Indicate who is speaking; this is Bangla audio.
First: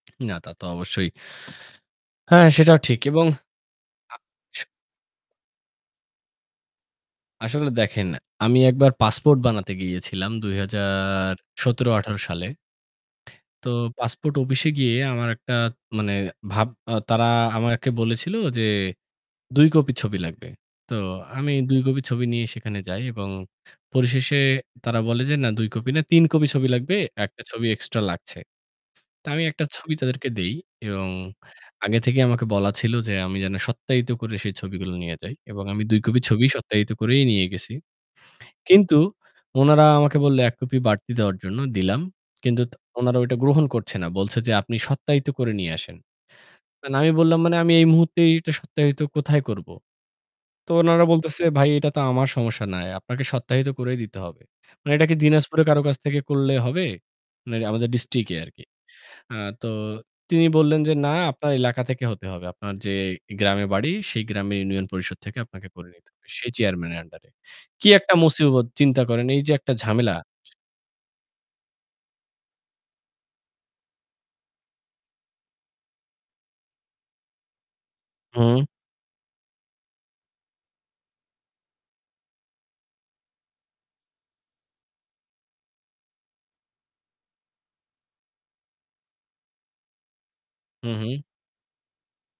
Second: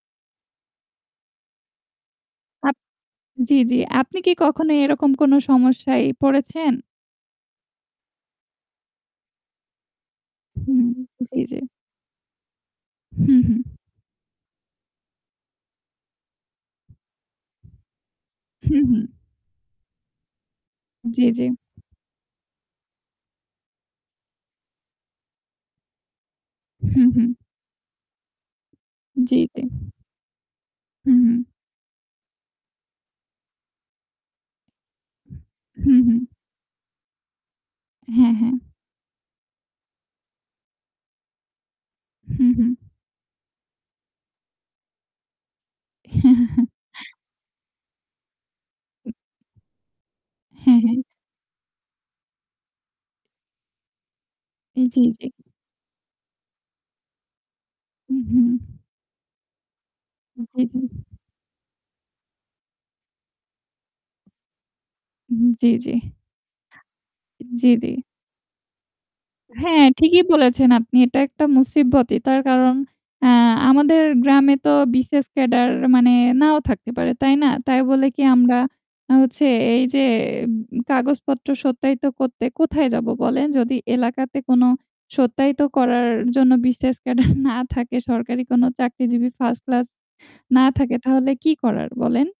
Speaker 1: না তা তো অবশ্যই। হ্যাঁ,
Speaker 2: আ
Speaker 1: সেটাও ঠিক। এবং
Speaker 2: জ্বি, জ্বি।
Speaker 1: আ
Speaker 2: আপনি কি
Speaker 1: স
Speaker 2: কখনো এরকম কোনো সমস্যায় পড়েছেন?
Speaker 1: আসলে দেখেন, আমি একবার পাসপোর্ট বানাতে গিয়েছিলাম দুই
Speaker 2: হু,
Speaker 1: হাজার
Speaker 2: জ্বি, জ্বি।
Speaker 1: সতেরো-আঠারো সালে
Speaker 2: হু, হু।
Speaker 1: তো পাসপোর্ট অফিসে গিয়ে আমার একটা মানে ভাব আ তারা আমাকে বলেছিল যে,
Speaker 2: হু, হু।
Speaker 1: "২ কপি ছবি লাগবে।" তো
Speaker 2: জ্বি, জ্বি।
Speaker 1: আমি ২ কপি ছবি নিয়ে সেখানে যাই এবং পরিশেষে তারা বলে যে, "না ২ কপি না, ৩ কপি ছবি লাগবে,
Speaker 2: হু, হু।
Speaker 1: ১ টা ছবি এক্সট্রা লাগছে।" তো
Speaker 2: জ্বি,
Speaker 1: আমি ১
Speaker 2: জ্বি।
Speaker 1: টা ছবি তাদেরকে দেই। এবং
Speaker 2: হু, হু।
Speaker 1: আগে থেকেই আমাকে বলা ছিল যে আমি যেন সত্যায়িত করে সেই ছবিগুলো নিয়ে যাই। এবং আমি
Speaker 2: হু,
Speaker 1: ২
Speaker 2: হু।
Speaker 1: কপি ছবি সত্যায়িত করেই নিয়ে গেছি।
Speaker 2: হ্যাঁ, হ্যাঁ।
Speaker 1: কিন্তু উনারা আমাকে বলল ১ কপি বাড়তি দেওয়ার জন্য দিলাম।
Speaker 2: হু,
Speaker 1: কিন্তু
Speaker 2: হু।
Speaker 1: ত ওনারা ওইটা গ্রহণ করছে না। বলছে যে, "আপনি সত্যায়িত করে নিয়ে আসেন।" না আমি বললাম, "মানে আমি এই মুহূর্তে এটা সত্যায়িত
Speaker 2: উ
Speaker 1: কোথায় করব?" তো
Speaker 2: হ্যাঁ, হ্যাঁ।
Speaker 1: ওনারা বলতেছে, "ভাই এটা তো আমার সমস্যা নাই। আপনাকে সত্যায়িত করেই দিতে হবে।" "মানে
Speaker 2: জ্বী,
Speaker 1: এটা কি
Speaker 2: জ্বী।
Speaker 1: দিনাজপুরে কারো কাছ থেকে করলে হবে?" মানে আমাদের
Speaker 2: হু,
Speaker 1: ডিস্ট্রিক্ট এ
Speaker 2: হু।
Speaker 1: আরকি। আ তো তিনি
Speaker 2: জি, জি।
Speaker 1: বললেন যে, "না আপনার এলাকা থেকে হতে হবে। আপনার যে গ্রামে বাড়ি সেই গ্রামের ইউনিয়ন পরিষদ থেকে
Speaker 2: উহু।
Speaker 1: আপনাকে
Speaker 2: জ্বী,
Speaker 1: করে
Speaker 2: জ্বী।
Speaker 1: নিতে হবে। সেই চেয়ারম্যান এর আন্ডার এ।"
Speaker 2: জ্বী,
Speaker 1: কী
Speaker 2: জ্বী।
Speaker 1: একটা মুসিবত চিন্তা করেন, এই যে একটা
Speaker 2: হ্যাঁ
Speaker 1: ঝামেলা
Speaker 2: ঠিকই বলেছেন আপনি। এটা একটা মুসিবতই তার কারণ আ আমাদের গ্রামে তো BCS ক্যাডার মানে নাও থাকতে পারে তাই না? তাই বলে কি আমরা
Speaker 1: হুম।
Speaker 2: হচ্ছে এইযে উম কাগজপত্র সত্যায়িত করতে কোথায় যাব বলেন? যদি এলাকাতে কোনো সত্যায়িত করার জন্য BCS ক্যাডার না থাকে সরকারি কোনো চাকরিজীবী 1st ক্লাস না
Speaker 1: হু,
Speaker 2: থাকে
Speaker 1: হু।
Speaker 2: তাহলে কি করার বলেন?